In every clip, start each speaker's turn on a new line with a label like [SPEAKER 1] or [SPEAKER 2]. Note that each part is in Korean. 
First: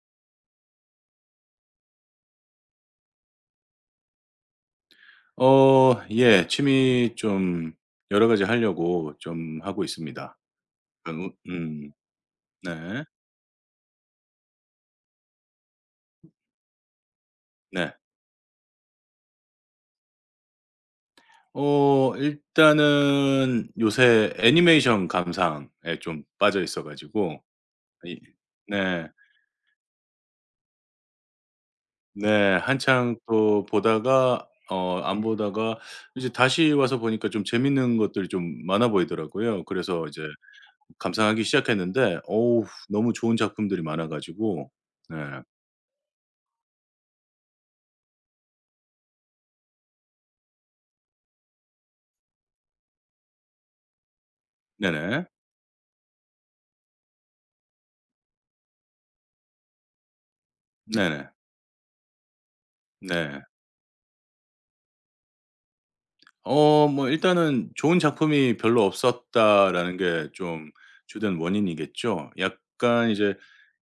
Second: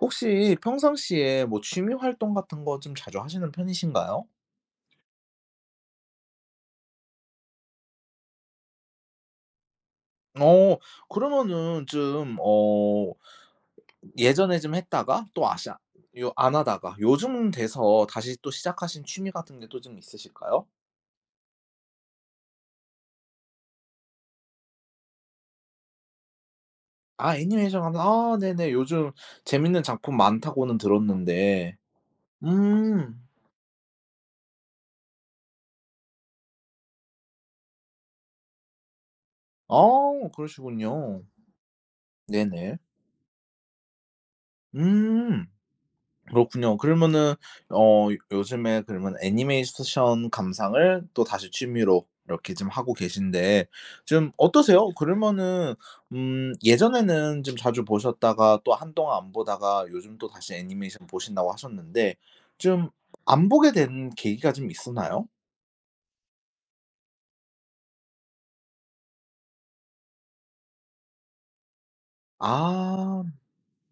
[SPEAKER 1] 혹시 평상시에 뭐 취미 활동 같은 거 좀 자주 하시는 편이신가요?
[SPEAKER 2] 어 예. 취미 좀 여러 가지 하려고 좀 하고 있습니다.
[SPEAKER 1] 어
[SPEAKER 2] 그러니까 우
[SPEAKER 1] 그러면은 좀
[SPEAKER 2] 네.
[SPEAKER 1] 예전에 좀 했다가 또 아시 요 안 하다가 요즘
[SPEAKER 2] 네.
[SPEAKER 1] 돼서 다시 또 시작하신 취미 같은 게 또 좀 있으실까요?
[SPEAKER 2] 어 일단은 요새 애니메이션 감상에 좀 빠져 있어
[SPEAKER 1] 아,
[SPEAKER 2] 가지고
[SPEAKER 1] 애니메이션 하면.
[SPEAKER 2] 이
[SPEAKER 1] 아, 네네.
[SPEAKER 2] 네.
[SPEAKER 1] 요즘 재밌는 작품 많다고는 들었는데.
[SPEAKER 2] 네. 한창
[SPEAKER 1] 음.
[SPEAKER 2] 또 보다가 어 안 보다가 이제 다시 와서 보니까 좀 재밌는 것들이 좀 많아 보이더라고요.
[SPEAKER 1] 아,
[SPEAKER 2] 그래서 이제
[SPEAKER 1] 그러시군요.
[SPEAKER 2] 감상하기 시작했는데 어우
[SPEAKER 1] 네네.
[SPEAKER 2] 너무 좋은 작품들이 많아 가지고 네.
[SPEAKER 1] 음. 그렇군요. 그러면은 요즘에 그러면 애니메이션 감상을 또 다시 취미로 이렇게 좀 하고 계신데 좀 어떠세요?
[SPEAKER 2] 네네.
[SPEAKER 1] 그러면은 음, 예전에는 좀 자주 보셨다가 또 한동안 안 보다가 요즘 또 다시 애니메이션
[SPEAKER 2] 네네.
[SPEAKER 1] 보신다고 하셨는데 좀
[SPEAKER 2] 네.
[SPEAKER 1] 안 보게 된 계기가 좀 있었나요?
[SPEAKER 2] 어 뭐 일단은 '좋은 작품이 별로 없었다.'라는 게 좀 주된 원인이겠죠. 약간
[SPEAKER 1] 아,
[SPEAKER 2] 이제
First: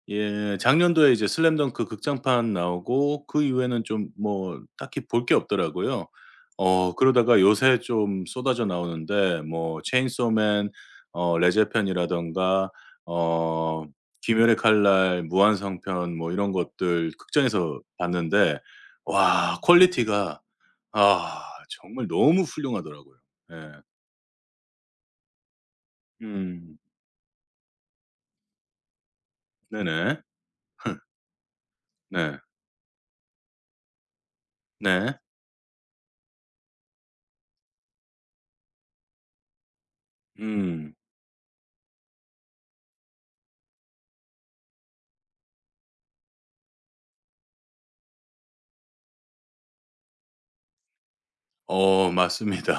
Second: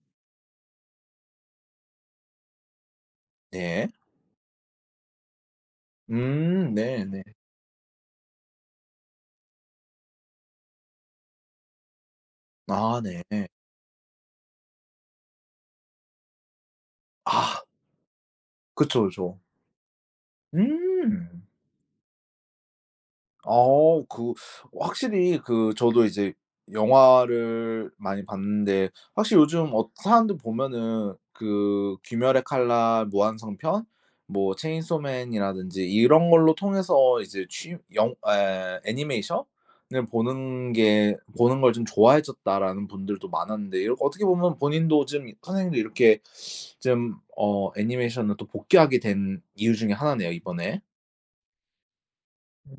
[SPEAKER 2] 예 작년도에 이제 슬램덩크 극장판 나오고 그 이후에는
[SPEAKER 1] 네.
[SPEAKER 2] 좀 뭐 딱히 볼 게 없더라고요. 어
[SPEAKER 1] 네네.
[SPEAKER 2] 그러다가 요새 좀 쏟아져 나오는데 뭐 체인소맨 어 레제편이라든가
[SPEAKER 1] 아, 네.
[SPEAKER 2] 어 귀멸의 칼날, 무한성편 뭐 이런 것들
[SPEAKER 1] 아,
[SPEAKER 2] 극장에서 봤는데
[SPEAKER 1] 그쵸, 그쵸.
[SPEAKER 2] 와 퀄리티가
[SPEAKER 1] 음.
[SPEAKER 2] 아 정말 너무 훌륭하더라고요. 예.
[SPEAKER 1] 어 그 확실히 저도 이제
[SPEAKER 2] 음.
[SPEAKER 1] 영화를 많이 봤는데, 확실히 요즘
[SPEAKER 2] 네네.
[SPEAKER 1] 사람들 보면은 그
[SPEAKER 2] 네.
[SPEAKER 1] 귀멸의 칼날, 무한성편, 뭐
[SPEAKER 2] 네.
[SPEAKER 1] 체인소맨이라든지 이런 걸로 통해서 이제 취 영 에 애니메이션을 보는
[SPEAKER 2] 음.
[SPEAKER 1] 게 '보는 걸 좀 좋아해졌다.'라는 분들도 많았는데, 이렇 어떻게 보면 본인도, 지금 선생님도 이렇게 좀 애니메이션을 또 복귀하게 된 이유 중에 하나네요, 이번에.
[SPEAKER 2] 어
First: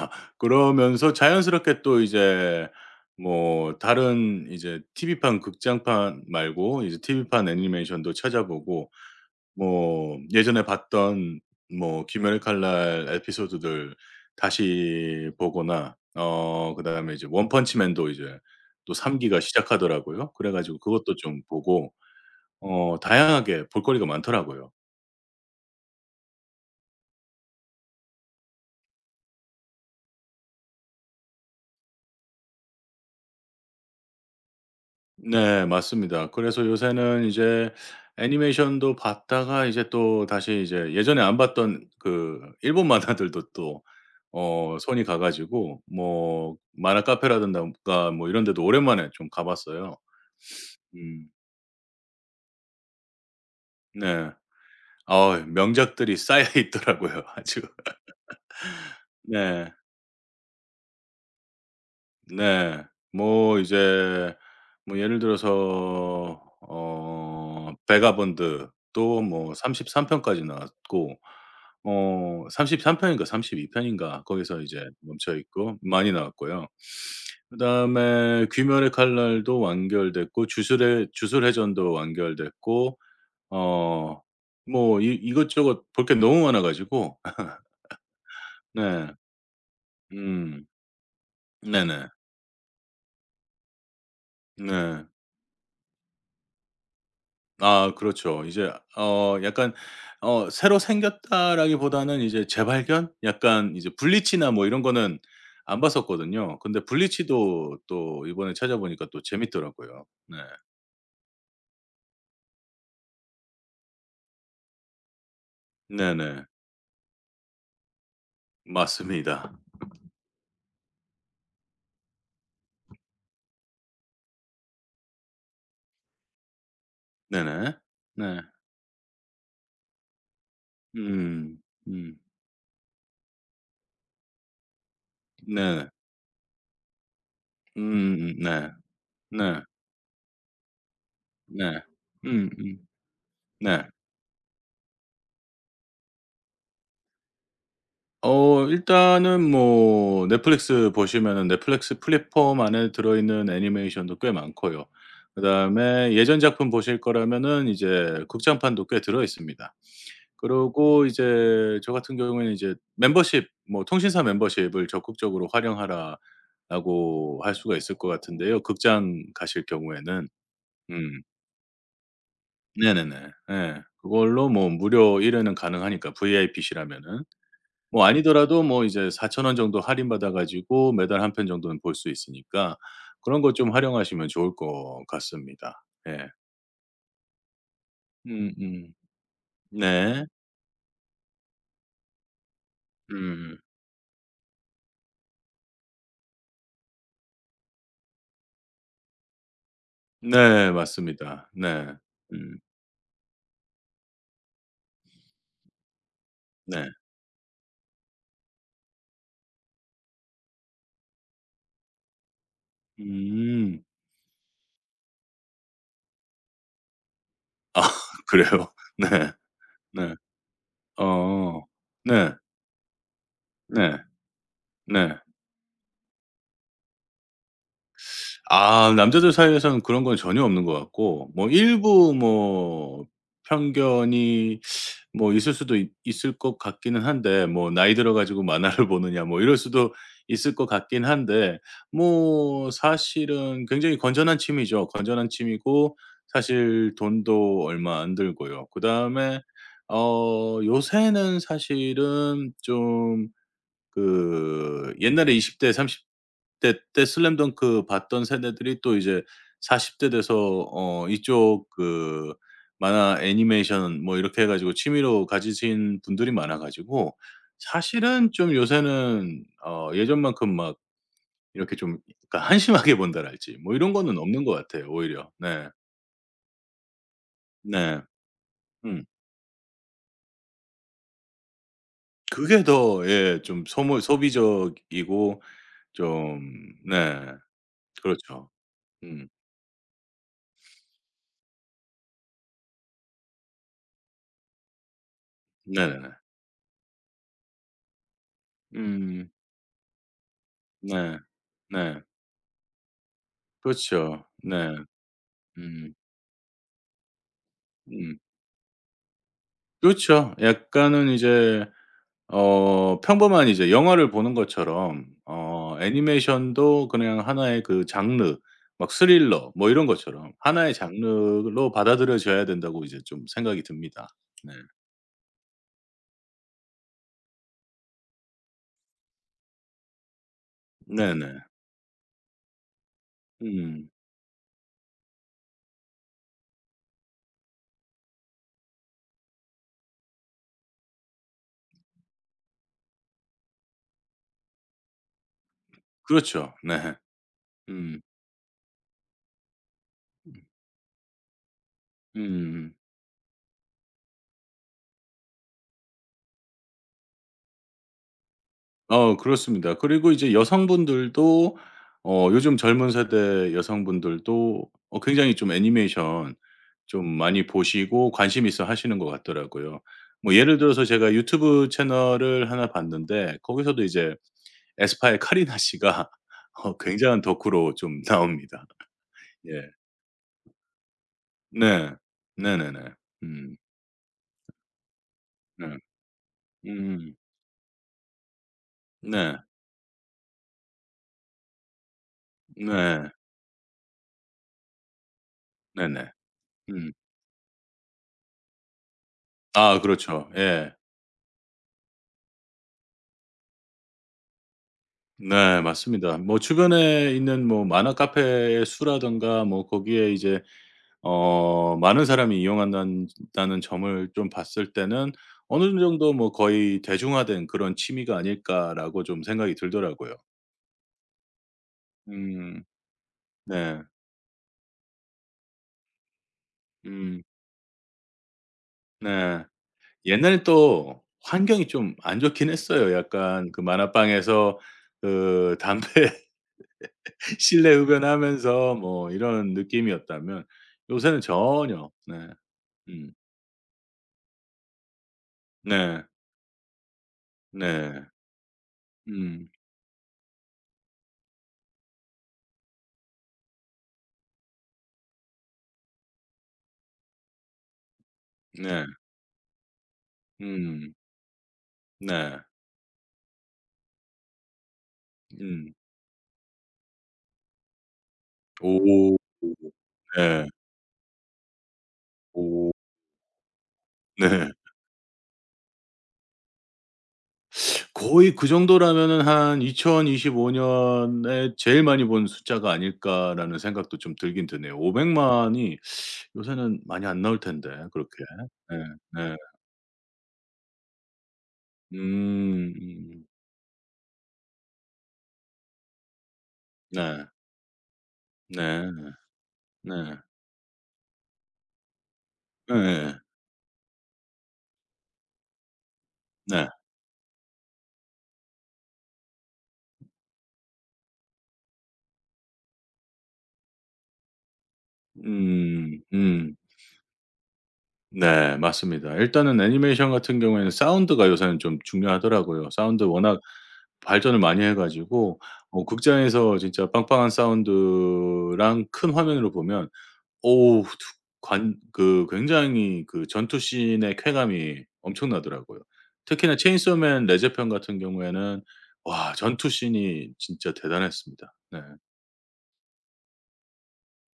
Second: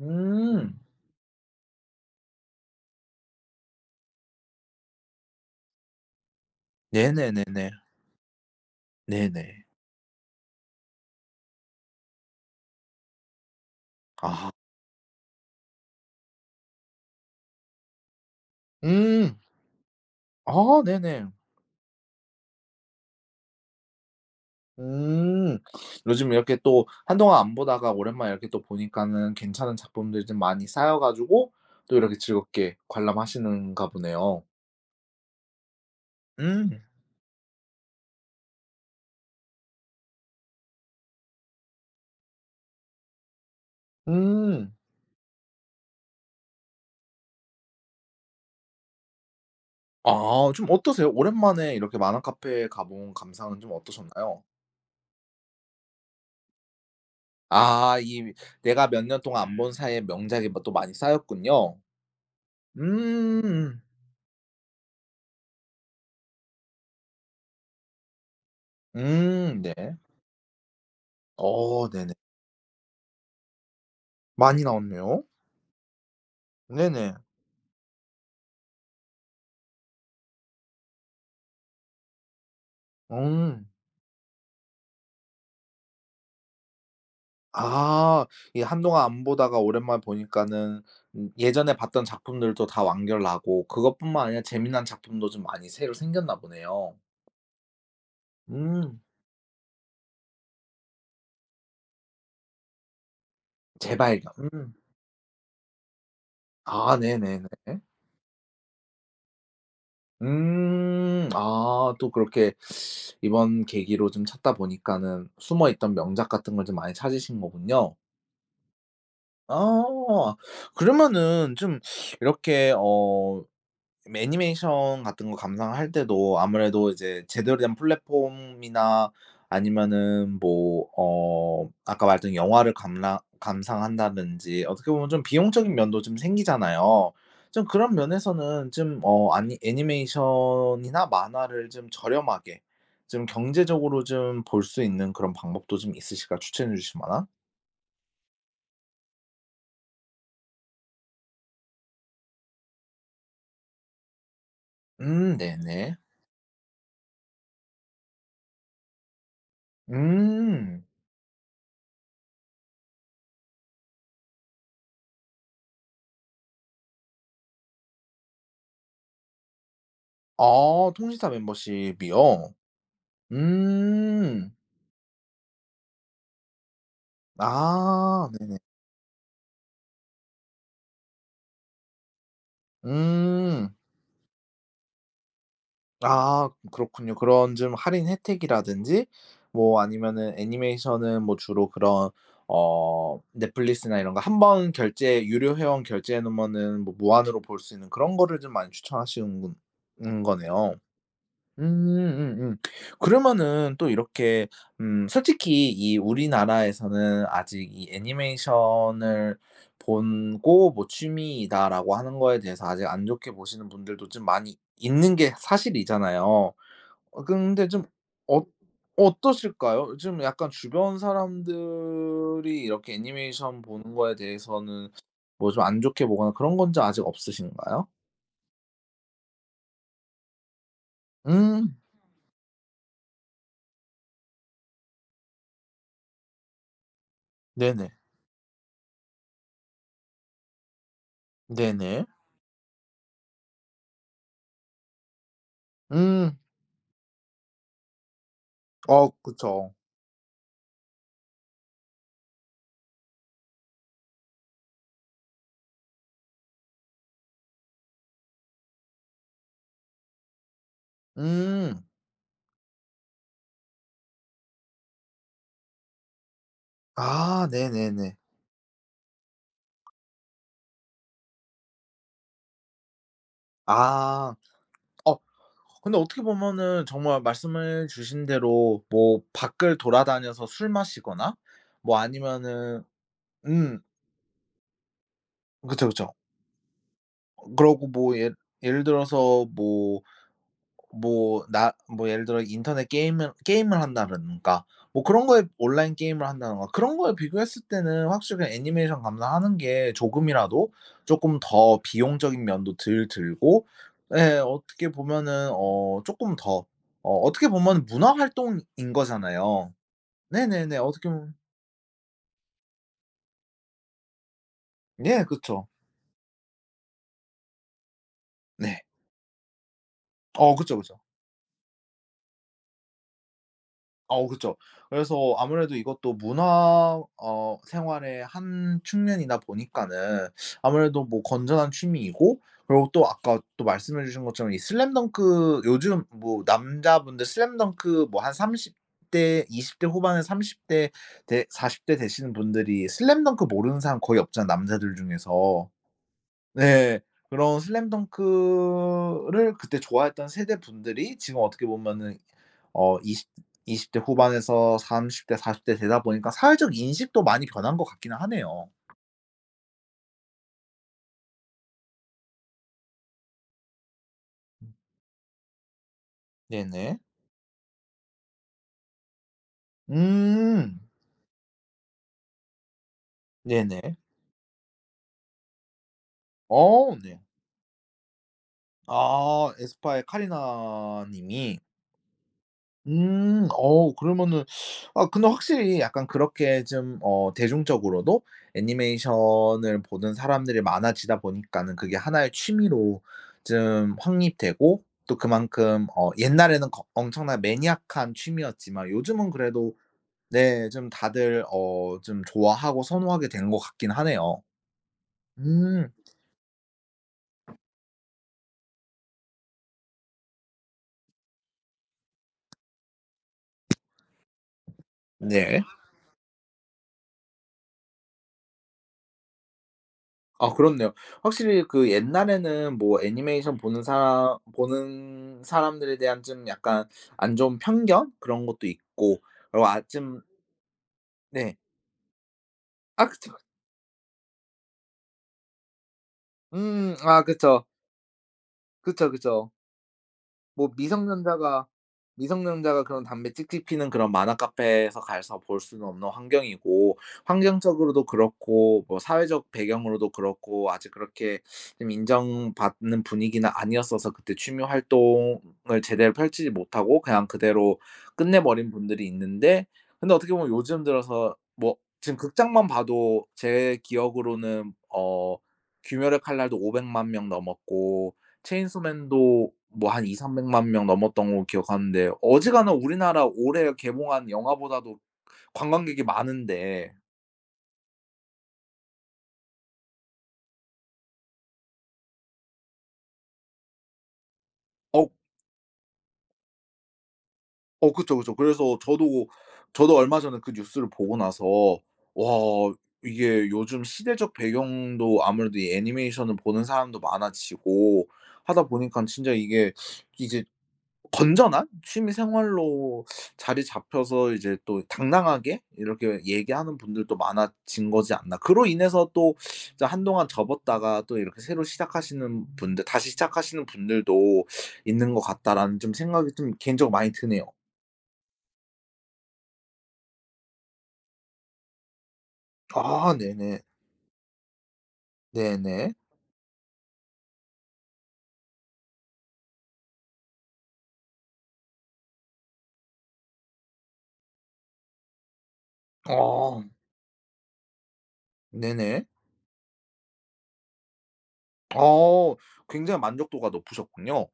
[SPEAKER 1] 음. 음.
[SPEAKER 2] 그러면서 자연스럽게 또 이제 뭐 다른 이제 TV판 극장판 말고 이제 TV판
[SPEAKER 1] 네네네네.
[SPEAKER 2] 애니메이션도 찾아보고
[SPEAKER 1] 네네.
[SPEAKER 2] 뭐 예전에 봤던 뭐 귀멸의 칼날 에피소드들
[SPEAKER 1] 아.
[SPEAKER 2] 다시 보거나 어 그다음에 이제 원펀치맨도 이제 또 3
[SPEAKER 1] 음.
[SPEAKER 2] 기가 시작하더라고요. 그래 가지고
[SPEAKER 1] 아
[SPEAKER 2] 그것도
[SPEAKER 1] 네네.
[SPEAKER 2] 좀 보고 어 다양하게 볼거리가 많더라고요.
[SPEAKER 1] 음. 요즘 이렇게 또 한동안 안 보다가 오랜만에 이렇게 또 보니까는 괜찮은 작품들이 좀 많이 쌓여 가지고 또 이렇게 즐겁게 관람하시는가 보네요.
[SPEAKER 2] 네 맞습니다. 그래서
[SPEAKER 1] 음.
[SPEAKER 2] 요새는 이제 애니메이션도 봤다가 이제 또 다시 이제 예전에 안 봤던 그 일본 만화들도 또
[SPEAKER 1] 음.
[SPEAKER 2] 어 손이 가 가지고 뭐 만화 카페라든가 뭐 이런 데도 오랜만에 좀 가 봤어요.
[SPEAKER 1] 아, 좀 어떠세요?
[SPEAKER 2] 음
[SPEAKER 1] 오랜만에 이렇게 만화 카페에 가본 감상은 좀
[SPEAKER 2] 네.
[SPEAKER 1] 어떠셨나요?
[SPEAKER 2] 아 명작들이 쌓여 있더라고요 아주.
[SPEAKER 1] 아, 이 내가 몇 년 동안 안
[SPEAKER 2] 네.
[SPEAKER 1] 본 사이에 명작이 뭐 또 많이 쌓였군요.
[SPEAKER 2] 네. 뭐
[SPEAKER 1] 음.
[SPEAKER 2] 이제 뭐 예를 들어서 어 베가본드 또뭐
[SPEAKER 1] 네.
[SPEAKER 2] 33 편까지 나왔고
[SPEAKER 1] 어 네네.
[SPEAKER 2] 어 33 편인가 32 편인가 거기서
[SPEAKER 1] 많이
[SPEAKER 2] 이제
[SPEAKER 1] 나왔네요.
[SPEAKER 2] 멈춰 있고 많이 나왔고요.
[SPEAKER 1] 네네.
[SPEAKER 2] 그다음에 귀멸의 칼날도 완결됐고 주술의 주술회전도 완결됐고
[SPEAKER 1] 음.
[SPEAKER 2] 어 뭐 이 이것저것 볼게 너무 많아 가지고
[SPEAKER 1] 아. 이 한동안
[SPEAKER 2] 네.
[SPEAKER 1] 안 보다가 오랜만에
[SPEAKER 2] 음.
[SPEAKER 1] 보니까는 음, 예전에 봤던
[SPEAKER 2] 네네.
[SPEAKER 1] 작품들도 다 완결나고, 그것뿐만 아니라 재미난
[SPEAKER 2] 네.
[SPEAKER 1] 작품도 좀 많이 새로 생겼나 보네요.
[SPEAKER 2] 아 그렇죠. 이제
[SPEAKER 1] 음.
[SPEAKER 2] 어 약간 어 새로 생겼다라기보다는 이제 재발견? 약간 이제
[SPEAKER 1] 재발견.
[SPEAKER 2] 블리치나 뭐
[SPEAKER 1] 음.
[SPEAKER 2] 이런 거는 안 봤었거든요. 근데
[SPEAKER 1] 아 네네네.
[SPEAKER 2] 블리치도 또 이번에 찾아보니까 또 재밌더라고요. 네.
[SPEAKER 1] 음. 아, 또 그렇게 이번 계기로 좀 찾다 보니까는 숨어 있던 명작
[SPEAKER 2] 네네.
[SPEAKER 1] 같은 걸 좀 많이 찾으신 거군요.
[SPEAKER 2] 맞습니다.
[SPEAKER 1] 아. 그러면은 좀 이렇게 애니메이션 같은 거 감상할 때도 아무래도 이제 제대로
[SPEAKER 2] 네네.
[SPEAKER 1] 된
[SPEAKER 2] 네.
[SPEAKER 1] 플랫폼이나 아니면은 뭐
[SPEAKER 2] 음.
[SPEAKER 1] 아까
[SPEAKER 2] 음.
[SPEAKER 1] 말했던 영화를 감라 감상한다든지, 어떻게 보면 좀 비용적인
[SPEAKER 2] 네.
[SPEAKER 1] 면도 좀 생기잖아요. 좀 그런
[SPEAKER 2] 음음 네.
[SPEAKER 1] 면에서는 좀 어 아니
[SPEAKER 2] 네.
[SPEAKER 1] 애니메이션이나 만화를
[SPEAKER 2] 네.
[SPEAKER 1] 좀
[SPEAKER 2] 음음.
[SPEAKER 1] 저렴하게, 좀
[SPEAKER 2] 네.
[SPEAKER 1] 경제적으로 좀 볼 수 있는 그런 방법도 좀 있으실까요? 추천해 주실 만한?
[SPEAKER 2] 어 일단은 뭐 넷플릭스 보시면은 넷플릭스 플랫폼 안에 들어있는 애니메이션도 꽤 많고요.
[SPEAKER 1] 네네.
[SPEAKER 2] 그다음에 예전 작품 보실 거라면은 이제 극장판도 꽤 들어 있습니다.
[SPEAKER 1] 음.
[SPEAKER 2] 그러고 이제 저 같은 경우에는 이제 멤버십 뭐 통신사 멤버십을 적극적으로 활용하라라고 할 수가 있을 것 같은데요, 극장 가실 경우에는.
[SPEAKER 1] 아,
[SPEAKER 2] 음.
[SPEAKER 1] 통신사 멤버십이요?
[SPEAKER 2] 네네네. 예. 그걸로
[SPEAKER 1] 음.
[SPEAKER 2] 뭐 무료 1회는 가능하니까 VIP시라면은. 뭐
[SPEAKER 1] 아 네네.
[SPEAKER 2] 아니더라도 뭐 이제 4천원 정도 할인받아 가지고 매달 한편 정도는 볼 수 있으니까 그런 것
[SPEAKER 1] 음.
[SPEAKER 2] 좀 활용하시면 좋을 것 같습니다. 예.
[SPEAKER 1] 아, 그렇군요. 그런 좀 할인
[SPEAKER 2] 음음.
[SPEAKER 1] 혜택이라든지 뭐
[SPEAKER 2] 네.
[SPEAKER 1] 아니면은 애니메이션은 뭐 주로 그런
[SPEAKER 2] 음.
[SPEAKER 1] 넷플릭스나 이런 거 한번 결제, 유료 회원 결제해 놓으면은 뭐 무한으로 볼 수 있는 그런 거를 좀 많이 추천하시는 분 는
[SPEAKER 2] 네
[SPEAKER 1] 거네요.
[SPEAKER 2] 맞습니다. 네. 음
[SPEAKER 1] 음음음. 그러면은 또 이렇게 음, 솔직히 이
[SPEAKER 2] 네.
[SPEAKER 1] 우리나라에서는 아직 이 애니메이션을 보고 뭐 취미이다라고 하는 거에 대해서 아직 안 좋게 보시는
[SPEAKER 2] 음.
[SPEAKER 1] 분들도 좀 많이 있는 게 사실이잖아요. 근데
[SPEAKER 2] 아
[SPEAKER 1] 좀 어
[SPEAKER 2] 그래요? 네.
[SPEAKER 1] 어떠실까요?
[SPEAKER 2] 네.
[SPEAKER 1] 좀 약간 주변
[SPEAKER 2] 어. 네.
[SPEAKER 1] 사람들이 이렇게 애니메이션 보는
[SPEAKER 2] 네.
[SPEAKER 1] 거에 대해서는
[SPEAKER 2] 네.
[SPEAKER 1] 뭐 좀 안 좋게 보거나 그런 건지 아직 없으신가요?
[SPEAKER 2] 아 남자들 사이에서는 그런 건 전혀 없는 것 같고 뭐
[SPEAKER 1] 음.
[SPEAKER 2] 일부 뭐 편견이 뭐 있을 수도 있을것 같기는 한데 뭐 "나이
[SPEAKER 1] 네네.
[SPEAKER 2] 들어 가지고 만화를 보느냐." 뭐 이럴 수도 있을 것 같긴 한데
[SPEAKER 1] 네네.
[SPEAKER 2] 뭐 사실은 굉장히 건전한 취미죠. 건전한 취미고
[SPEAKER 1] 음.
[SPEAKER 2] 사실 돈도 얼마 안 들고요.
[SPEAKER 1] 어
[SPEAKER 2] 그다음에
[SPEAKER 1] 그쵸.
[SPEAKER 2] 어 요새는 사실은 좀 그 옛날에 20대 30대 때 슬램덩크 봤던 세대들이 또 이제 40대 돼서 어 이쪽
[SPEAKER 1] 음.
[SPEAKER 2] 그 만화 애니메이션 뭐 이렇게 해 가지고 취미로 가지신 분들이 많아 가지고
[SPEAKER 1] 아 네네네.
[SPEAKER 2] 사실은 좀 요새는 어 예전만큼 막 이렇게 좀 그러니까 한심하게 본다랄지 뭐 이런 거는
[SPEAKER 1] 아.
[SPEAKER 2] 없는 것 같아요
[SPEAKER 1] 어
[SPEAKER 2] 오히려. 네.
[SPEAKER 1] 근데 어떻게 보면은 정말 말씀해
[SPEAKER 2] 네.
[SPEAKER 1] 주신 대로
[SPEAKER 2] 음.
[SPEAKER 1] 뭐 밖을 돌아다녀서 술 마시거나 뭐
[SPEAKER 2] 그게
[SPEAKER 1] 아니면은
[SPEAKER 2] 더 예 좀
[SPEAKER 1] 음,
[SPEAKER 2] 소모 소비적이고
[SPEAKER 1] 그쵸, 그쵸.
[SPEAKER 2] 좀 네.
[SPEAKER 1] 그러고 뭐 예,
[SPEAKER 2] 그렇죠.
[SPEAKER 1] 예를
[SPEAKER 2] 음.
[SPEAKER 1] 들어서 뭐 뭐 나 뭐 예를 들어 인터넷 게임을, 한다든가, 뭐 그런 거에 온라인
[SPEAKER 2] 네네네.
[SPEAKER 1] 게임을 한다든가, 그런 거에 비교했을 때는 확실히 애니메이션
[SPEAKER 2] 음.
[SPEAKER 1] 감상하는 게 조금이라도
[SPEAKER 2] 네.
[SPEAKER 1] 조금 더
[SPEAKER 2] 네.
[SPEAKER 1] 비용적인 면도 덜 들고,
[SPEAKER 2] 그렇죠.
[SPEAKER 1] 예,
[SPEAKER 2] 네.
[SPEAKER 1] 어떻게 보면은
[SPEAKER 2] 음.
[SPEAKER 1] 조금 더 어떻게 보면 문화
[SPEAKER 2] 음.
[SPEAKER 1] 활동인 거잖아요.
[SPEAKER 2] 그렇죠.
[SPEAKER 1] 네네네.
[SPEAKER 2] 약간은
[SPEAKER 1] 어떻게 보면.
[SPEAKER 2] 이제 어 평범한 이제 영화를 보는 것처럼
[SPEAKER 1] 예 그쵸.
[SPEAKER 2] 어 애니메이션도 그냥 하나의 그 장르
[SPEAKER 1] 네.
[SPEAKER 2] 막 스릴러 뭐 이런 것처럼
[SPEAKER 1] 어
[SPEAKER 2] 하나의
[SPEAKER 1] 그쵸, 그쵸.
[SPEAKER 2] 장르로 받아들여져야 된다고 이제 좀 생각이 듭니다.
[SPEAKER 1] 어
[SPEAKER 2] 네.
[SPEAKER 1] 그쵸. 그래서 아무래도 이것도 문화 생활의 한 측면이다 보니까는 아무래도 뭐
[SPEAKER 2] 네네.
[SPEAKER 1] 건전한 취미이고, 그리고 또 아까 또
[SPEAKER 2] 음.
[SPEAKER 1] 말씀해 주신 것처럼 이 슬램덩크, 요즘 뭐 남자분들 슬램덩크 뭐 한 30대 20대 후반에 30대대40대 되시는 분들이 슬램덩크 모르는 사람 거의 없잖아요, 남자들 중에서.
[SPEAKER 2] 그렇죠. 네.
[SPEAKER 1] 네. 그런
[SPEAKER 2] 음.
[SPEAKER 1] 슬램덩크를 그때 좋아했던 세대분들이 지금 어떻게 보면은
[SPEAKER 2] 음음.
[SPEAKER 1] 20 이십 대 후반에서 30대 40대 되다 보니까 사회적 인식도 많이 변한 것 같기는 하네요.
[SPEAKER 2] 어 그렇습니다. 그리고 이제 여성분들도 어 요즘 젊은 세대 여성분들도 어 굉장히 좀 애니메이션
[SPEAKER 1] 네네.
[SPEAKER 2] 좀 많이 보시고 관심 있어 하시는 것 같더라고요. 뭐 예를
[SPEAKER 1] 음.
[SPEAKER 2] 들어서 제가 유튜브 채널을 하나 봤는데 거기서도
[SPEAKER 1] 네네.
[SPEAKER 2] 이제 에스파의 카리나 씨가 어
[SPEAKER 1] 어
[SPEAKER 2] 굉장한
[SPEAKER 1] 네.
[SPEAKER 2] 덕후로 좀 나옵니다. 예.
[SPEAKER 1] 아, 에스파의 카리나 님이.
[SPEAKER 2] 네. 네네네.
[SPEAKER 1] 음.
[SPEAKER 2] 음.
[SPEAKER 1] 그러면은 아, 근데
[SPEAKER 2] 네.
[SPEAKER 1] 확실히 약간 그렇게 좀
[SPEAKER 2] 음.
[SPEAKER 1] 대중적으로도
[SPEAKER 2] 네.
[SPEAKER 1] 애니메이션을 보는 사람들이 많아지다 보니까는 그게 하나의 취미로
[SPEAKER 2] 네.
[SPEAKER 1] 좀 확립되고, 또 그만큼
[SPEAKER 2] 네네.
[SPEAKER 1] 옛날에는 거
[SPEAKER 2] 음.
[SPEAKER 1] 엄청게 매니악한 취미였지만 요즘은 그래도
[SPEAKER 2] 아 그렇죠.
[SPEAKER 1] 네,
[SPEAKER 2] 예.
[SPEAKER 1] 좀 다들 좀 좋아하고 선호하게 된 것 같긴 하네요.
[SPEAKER 2] 네
[SPEAKER 1] 음.
[SPEAKER 2] 맞습니다. 뭐 주변에 있는 뭐 만화 카페의 수라든가 뭐 거기에 이제 어 많은 사람이 이용한다는 점을 좀 봤을 때는
[SPEAKER 1] 네.
[SPEAKER 2] 어느 정도 뭐 '거의 대중화된 그런 취미가 아닐까.'라고 좀 생각이 들더라고요.
[SPEAKER 1] 아, 그렇네요. 확실히 그
[SPEAKER 2] 음
[SPEAKER 1] 옛날에는 뭐 애니메이션
[SPEAKER 2] 네.
[SPEAKER 1] 보는 사람들에 대한 좀 약간
[SPEAKER 2] 음
[SPEAKER 1] 안 좋은 편견 그런 것도 있고,
[SPEAKER 2] 네.
[SPEAKER 1] 그리고 아 좀
[SPEAKER 2] 옛날에 또
[SPEAKER 1] 네.
[SPEAKER 2] 환경이 좀 안 좋긴 했어요.
[SPEAKER 1] 아 그쵸.
[SPEAKER 2] 약간 그 만화방에서 그 담배
[SPEAKER 1] 음. 아 그쵸.
[SPEAKER 2] 실내 흡연하면서 뭐
[SPEAKER 1] 그쵸, 그쵸.
[SPEAKER 2] 이런 느낌이었다면
[SPEAKER 1] 뭐
[SPEAKER 2] 요새는 전혀 네.
[SPEAKER 1] 미성년자가 그런
[SPEAKER 2] 음.
[SPEAKER 1] 담배 찍찍 피는 그런 만화 카페에서 가서 볼 수는
[SPEAKER 2] 네.
[SPEAKER 1] 없는 환경이고,
[SPEAKER 2] 네.
[SPEAKER 1] 환경적으로도 그렇고 뭐
[SPEAKER 2] 음.
[SPEAKER 1] 사회적 배경으로도 그렇고 아직 그렇게 좀 인정받는 분위기는 아니었어서 그때 취미 활동을 제대로 펼치지 못하고 그냥 그대로 끝내버린
[SPEAKER 2] 네.
[SPEAKER 1] 분들이 있는데, 근데 어떻게 보면 요즘
[SPEAKER 2] 음.
[SPEAKER 1] 들어서 뭐 지금
[SPEAKER 2] 네.
[SPEAKER 1] 극장만 봐도 제 기억으로는
[SPEAKER 2] 음.
[SPEAKER 1] '귀멸의 칼날'도 5 0 0명 넘었고,
[SPEAKER 2] 오.
[SPEAKER 1] 체인소맨도 뭐 한2삼백3
[SPEAKER 2] 네.
[SPEAKER 1] 0 0만명 넘었던 걸로 기억하는데,
[SPEAKER 2] 오.
[SPEAKER 1] 어지간한 우리나라 올해 개봉한
[SPEAKER 2] 네.
[SPEAKER 1] 영화보다도 관광객이 많은데
[SPEAKER 2] 거의 그 정도라면은 한 2025 년에 제일 많이 본 숫자가 아닐까라는 생각도 좀 들긴 드네요. 5 0 0
[SPEAKER 1] 어
[SPEAKER 2] 만이 요새는 많이 안 나올 텐데
[SPEAKER 1] 어 그쵸,
[SPEAKER 2] 그렇게.
[SPEAKER 1] 그쵸.
[SPEAKER 2] 네.
[SPEAKER 1] 그래서 저도
[SPEAKER 2] 네.
[SPEAKER 1] 얼마 전에 그 뉴스를 보고 나서
[SPEAKER 2] 음.
[SPEAKER 1] 와,
[SPEAKER 2] 음.
[SPEAKER 1] 이게 요즘 시대적 배경도 아무래도 이 애니메이션을 보는 사람도
[SPEAKER 2] 네.
[SPEAKER 1] 많아지고 하다
[SPEAKER 2] 네.
[SPEAKER 1] 보니깐 진짜 이게
[SPEAKER 2] 네.
[SPEAKER 1] 이제 건전한 취미 생활로
[SPEAKER 2] 예예예.
[SPEAKER 1] 자리 잡혀서 이제 또 당당하게 이렇게
[SPEAKER 2] 네.
[SPEAKER 1] 얘기하는 분들도 많아진 거지 않나. 그로 인해서 또 이제 한동안 접었다가 또 이렇게 새로 시작하시는 분들, 다시 시작하시는 분들도 있는 것 같다라는 좀
[SPEAKER 2] 음.
[SPEAKER 1] 생각이 좀
[SPEAKER 2] 음.
[SPEAKER 1] 개인적으로 많이 드네요.
[SPEAKER 2] 네 맞습니다. 일단은 애니메이션 같은 경우에는 사운드가 요새는 좀 중요하더라고요. 사운드
[SPEAKER 1] 아
[SPEAKER 2] 워낙
[SPEAKER 1] 네네.
[SPEAKER 2] 발전을 많이 해 가지고 어
[SPEAKER 1] 네네.
[SPEAKER 2] 극장에서 진짜 빵빵한 사운드랑 큰 화면으로 보면 오우 관 그 굉장히 그 전투씬의 쾌감이 엄청나더라고요. 특히나
[SPEAKER 1] 어
[SPEAKER 2] 체인소맨 레저편 같은 경우에는
[SPEAKER 1] 네네.
[SPEAKER 2] 와 전투씬이 진짜 대단했습니다. 네.
[SPEAKER 1] 어, 굉장히 만족도가 높으셨군요.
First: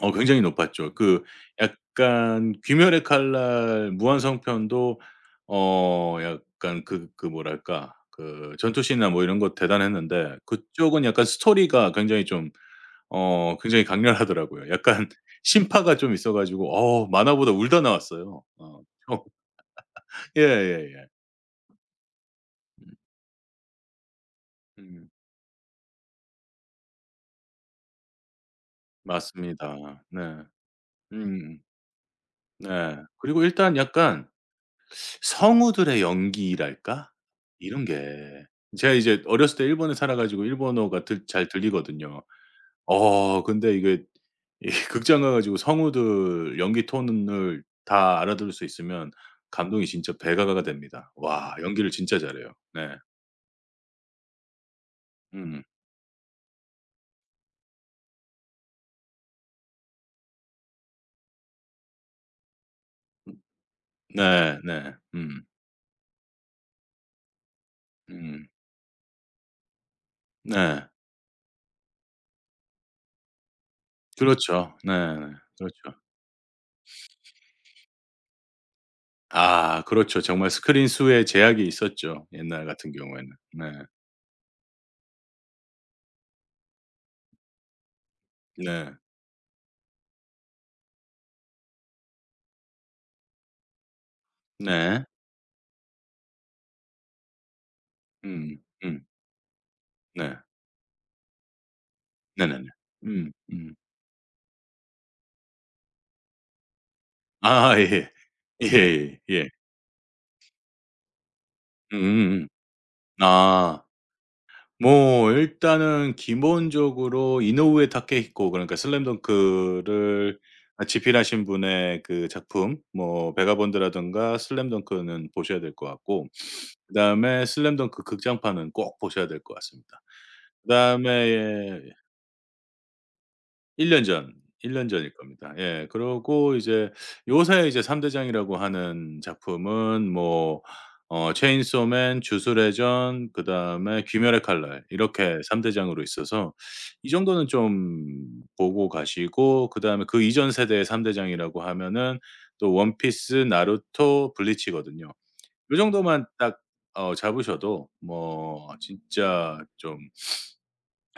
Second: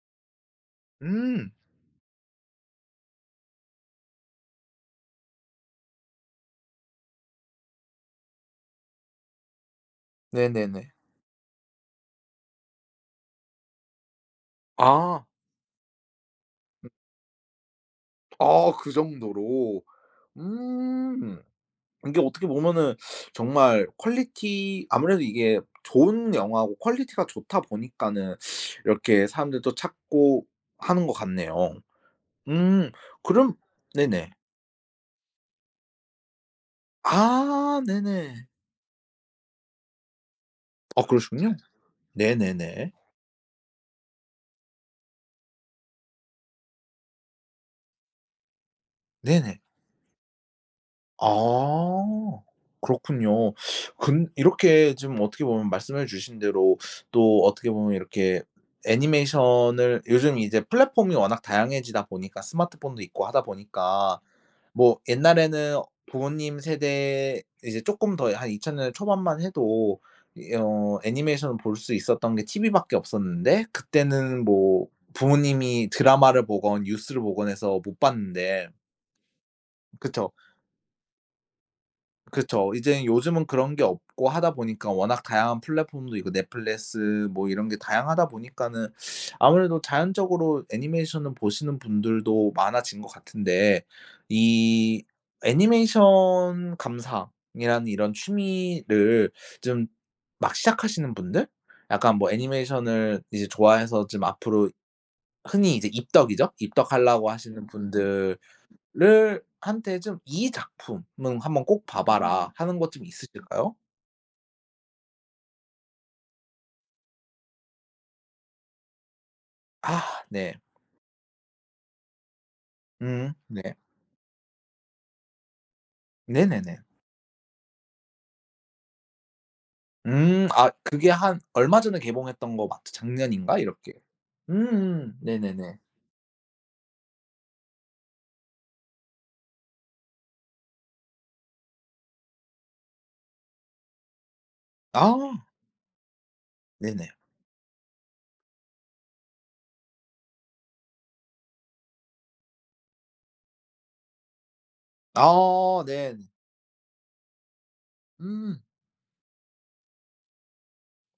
[SPEAKER 2] 어 굉장히 높았죠. 그
[SPEAKER 1] 음
[SPEAKER 2] 약간 귀멸의 칼날 무한성편도 어 약간 그 그 뭐랄까 그 전투씬이나 뭐 이런 거 대단했는데
[SPEAKER 1] 네네네.
[SPEAKER 2] 그쪽은 약간 스토리가 굉장히 좀 어 굉장히 강렬하더라고요. 약간
[SPEAKER 1] 아.
[SPEAKER 2] 신파가 좀 있어 가지고 어 만화보다 울다 나왔어요.
[SPEAKER 1] 아,
[SPEAKER 2] 어.
[SPEAKER 1] 그
[SPEAKER 2] 어
[SPEAKER 1] 정도로.
[SPEAKER 2] 예예예.
[SPEAKER 1] 음. 이게 어떻게
[SPEAKER 2] 음
[SPEAKER 1] 보면은 정말 퀄리티,
[SPEAKER 2] 음,
[SPEAKER 1] 아무래도 이게 좋은 영화고 퀄리티가 좋다 보니까는 이렇게 사람들도
[SPEAKER 2] 맞습니다. 네.
[SPEAKER 1] 찾고 하는 것
[SPEAKER 2] 음.
[SPEAKER 1] 같네요. 음.
[SPEAKER 2] 네. 그리고
[SPEAKER 1] 그럼.
[SPEAKER 2] 일단 약간
[SPEAKER 1] 네네.
[SPEAKER 2] 성우들의 연기랄까?
[SPEAKER 1] 아
[SPEAKER 2] 이런 게
[SPEAKER 1] 네네.
[SPEAKER 2] 제가 이제 어렸을 때 일본에 살아 가지고
[SPEAKER 1] 아,
[SPEAKER 2] 일본어가 들 잘
[SPEAKER 1] 그러시군요.
[SPEAKER 2] 들리거든요.
[SPEAKER 1] 네네네.
[SPEAKER 2] 어 근데 이게 이 극장 가 가지고 성우들 연기 톤을 다 알아들을 수 있으면
[SPEAKER 1] 네네.
[SPEAKER 2] 감동이 진짜 배가가가 됩니다. 와 연기를
[SPEAKER 1] 아.
[SPEAKER 2] 진짜 잘해요. 네.
[SPEAKER 1] 그렇군요. 근 이렇게 지금 어떻게
[SPEAKER 2] 음.
[SPEAKER 1] 보면 말씀해 주신 대로, 또 어떻게 보면 이렇게 애니메이션을 요즘 이제 플랫폼이 워낙 다양해지다 보니까, 스마트폰도 있고 하다 보니까,
[SPEAKER 2] 네 네.
[SPEAKER 1] 뭐
[SPEAKER 2] 음.
[SPEAKER 1] 옛날에는 부모님 세대 이제 쪼끔 더
[SPEAKER 2] 음.
[SPEAKER 1] 한 2000 년대 초반만 해도 이
[SPEAKER 2] 네.
[SPEAKER 1] 애니메이션을 볼 수 있었던 게 티브이밖에 없었는데, 그때는
[SPEAKER 2] 그렇죠.
[SPEAKER 1] 뭐
[SPEAKER 2] 네. 네.
[SPEAKER 1] 부모님이
[SPEAKER 2] 그렇죠.
[SPEAKER 1] 드라마를 보건 뉴스를 보건 해서 못 봤는데,
[SPEAKER 2] 아 그렇죠.
[SPEAKER 1] 그쵸.
[SPEAKER 2] 정말 스크린 수에 제약이 있었죠, 옛날
[SPEAKER 1] 그쵸.
[SPEAKER 2] 같은
[SPEAKER 1] 이제
[SPEAKER 2] 경우에는.
[SPEAKER 1] 요즘은
[SPEAKER 2] 네.
[SPEAKER 1] 그런 게 없고 하다 보니까 워낙 다양한 플랫폼도 있고, 넷플릭스 뭐 이런 게 다양하다 보니까는
[SPEAKER 2] 네.
[SPEAKER 1] 아무래도 자연적으로 애니메이션을 보시는 분들도 많아진 것 같은데, 이
[SPEAKER 2] 네.
[SPEAKER 1] 애니메이션 감상이라는 이런
[SPEAKER 2] 음. 음.
[SPEAKER 1] 취미를 좀
[SPEAKER 2] 네.
[SPEAKER 1] 막 시작하시는 분들? 약간 뭐
[SPEAKER 2] 네네네.
[SPEAKER 1] 애니메이션을
[SPEAKER 2] 음.
[SPEAKER 1] 이제
[SPEAKER 2] 음.
[SPEAKER 1] 좋아해서 좀 앞으로 흔히 이제 입덕이죠. 입덕하려고 하시는 음,
[SPEAKER 2] 아 예.
[SPEAKER 1] 분들
[SPEAKER 2] 예예.
[SPEAKER 1] 를
[SPEAKER 2] 예.
[SPEAKER 1] 한테 좀 "이 작품은 한번 꼭 봐 봐라."
[SPEAKER 2] 음음음.
[SPEAKER 1] 음, 하는 것 좀 있으실까요?
[SPEAKER 2] 아. 뭐 일단은 기본적으로 이노우에 타케히코 그러니까
[SPEAKER 1] 아
[SPEAKER 2] 슬램덩크를
[SPEAKER 1] 네.
[SPEAKER 2] 아 집필하신 분의 그 작품 뭐
[SPEAKER 1] 네.
[SPEAKER 2] 베가본드라든가 슬램덩크는 보셔야 될 것 같고
[SPEAKER 1] 네네네.
[SPEAKER 2] 그다음에 슬램덩크 극장판은 꼭 보셔야 될 것 같습니다.
[SPEAKER 1] 음, 아
[SPEAKER 2] 그다음에
[SPEAKER 1] 그게 한 얼마
[SPEAKER 2] 예,
[SPEAKER 1] 전에 개봉했던 거 맞죠? 작년인가
[SPEAKER 2] 1
[SPEAKER 1] 이렇게.
[SPEAKER 2] 년 전, 1년 전일
[SPEAKER 1] 음음.
[SPEAKER 2] 겁니다.
[SPEAKER 1] 네네네.
[SPEAKER 2] 예. 그러고 이제 요새 이제 3 대장이라고 하는 작품은 뭐 어 체인소맨, 주술의 전 그다음에 귀멸의 칼날
[SPEAKER 1] 아
[SPEAKER 2] 이렇게 3 대장으로 있어서 이
[SPEAKER 1] 네네.
[SPEAKER 2] 정도는 좀 보고 가시고 그다음에 그 이전 세대의 3 대장이라고 하면은 또 원피스, 나루토, 블리치거든요. 요
[SPEAKER 1] 아 네.
[SPEAKER 2] 정도만 딱 어 잡으셔도
[SPEAKER 1] 음.
[SPEAKER 2] 뭐 진짜 좀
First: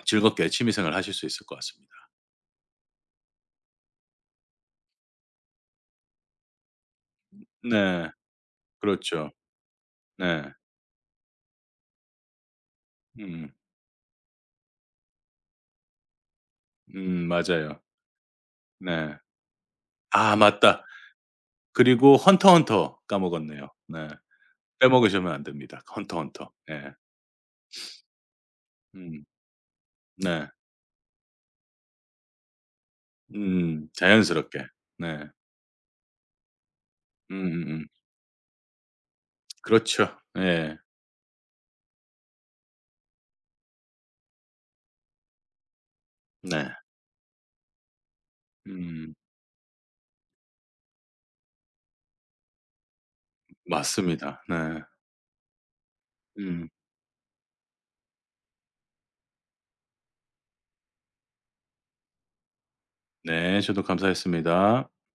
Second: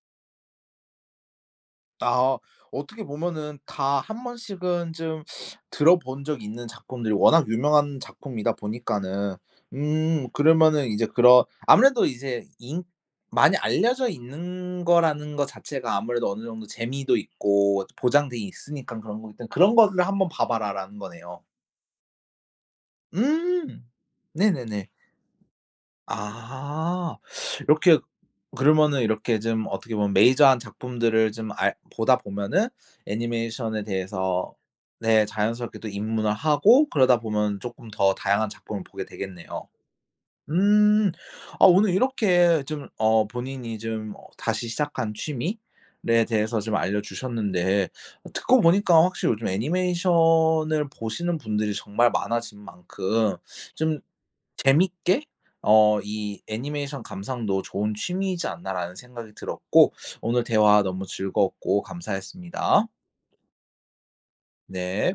[SPEAKER 2] 즐겁게 취미 생활 하실 수 있을 것 같습니다.
[SPEAKER 1] 아, 어떻게 보면은 다 한 번씩은 좀 들어본 적 있는 작품들이 워낙 유명한
[SPEAKER 2] 네.
[SPEAKER 1] 작품이다
[SPEAKER 2] 그렇죠.
[SPEAKER 1] 보니까는 음,
[SPEAKER 2] 네.
[SPEAKER 1] 그러면은 이제 그런 아무래도 이제 인
[SPEAKER 2] 음.
[SPEAKER 1] 많이 알려져 있는 거라는 것 자체가 아무래도 어느 정도 재미도
[SPEAKER 2] 맞아요.
[SPEAKER 1] 있고 보장돼 있으니까,
[SPEAKER 2] 네.
[SPEAKER 1] 그런 거기 때문에 '그런 거를 한번
[SPEAKER 2] 아
[SPEAKER 1] 봐
[SPEAKER 2] 맞다.
[SPEAKER 1] 봐라.'라는 거네요.
[SPEAKER 2] 그리고 헌터 헌터 까먹었네요.
[SPEAKER 1] 음.
[SPEAKER 2] 네.
[SPEAKER 1] 네네네.
[SPEAKER 2] 빼먹으시면 안 됩니다. 헌터 헌터. 예.
[SPEAKER 1] 아. 이렇게, 그러면은
[SPEAKER 2] 음.
[SPEAKER 1] 이렇게 좀 어떻게 보면
[SPEAKER 2] 네.
[SPEAKER 1] 메이저한 작품들을 좀 알 보다 보면은 애니메이션에
[SPEAKER 2] 음.
[SPEAKER 1] 대해서
[SPEAKER 2] 자연스럽게. 네.
[SPEAKER 1] 네, 자연스럽게 또 입문을 하고 그러다 보면
[SPEAKER 2] 음음음.
[SPEAKER 1] 조금 더 다양한 작품을 보게 되겠네요.
[SPEAKER 2] 그렇죠. 예.
[SPEAKER 1] 음. 아, 오늘 이렇게 좀 본인이 좀 다시 시작한 취미에 대해서
[SPEAKER 2] 네.
[SPEAKER 1] 좀 알려주셨는데, 어, 듣고 보니까
[SPEAKER 2] 음.
[SPEAKER 1] 확실히 요즘 애니메이션을 보시는 분들이 정말 많아진 만큼 좀
[SPEAKER 2] 맞습니다. 네.
[SPEAKER 1] 재밌게 이
[SPEAKER 2] 음.
[SPEAKER 1] '애니메이션 감상도 좋은 취미이지 않나.'라는 생각이 들었고, 오늘 대화 너무 즐거웠고 감사했습니다.
[SPEAKER 2] 네. 저도 감사했습니다.
[SPEAKER 1] 네.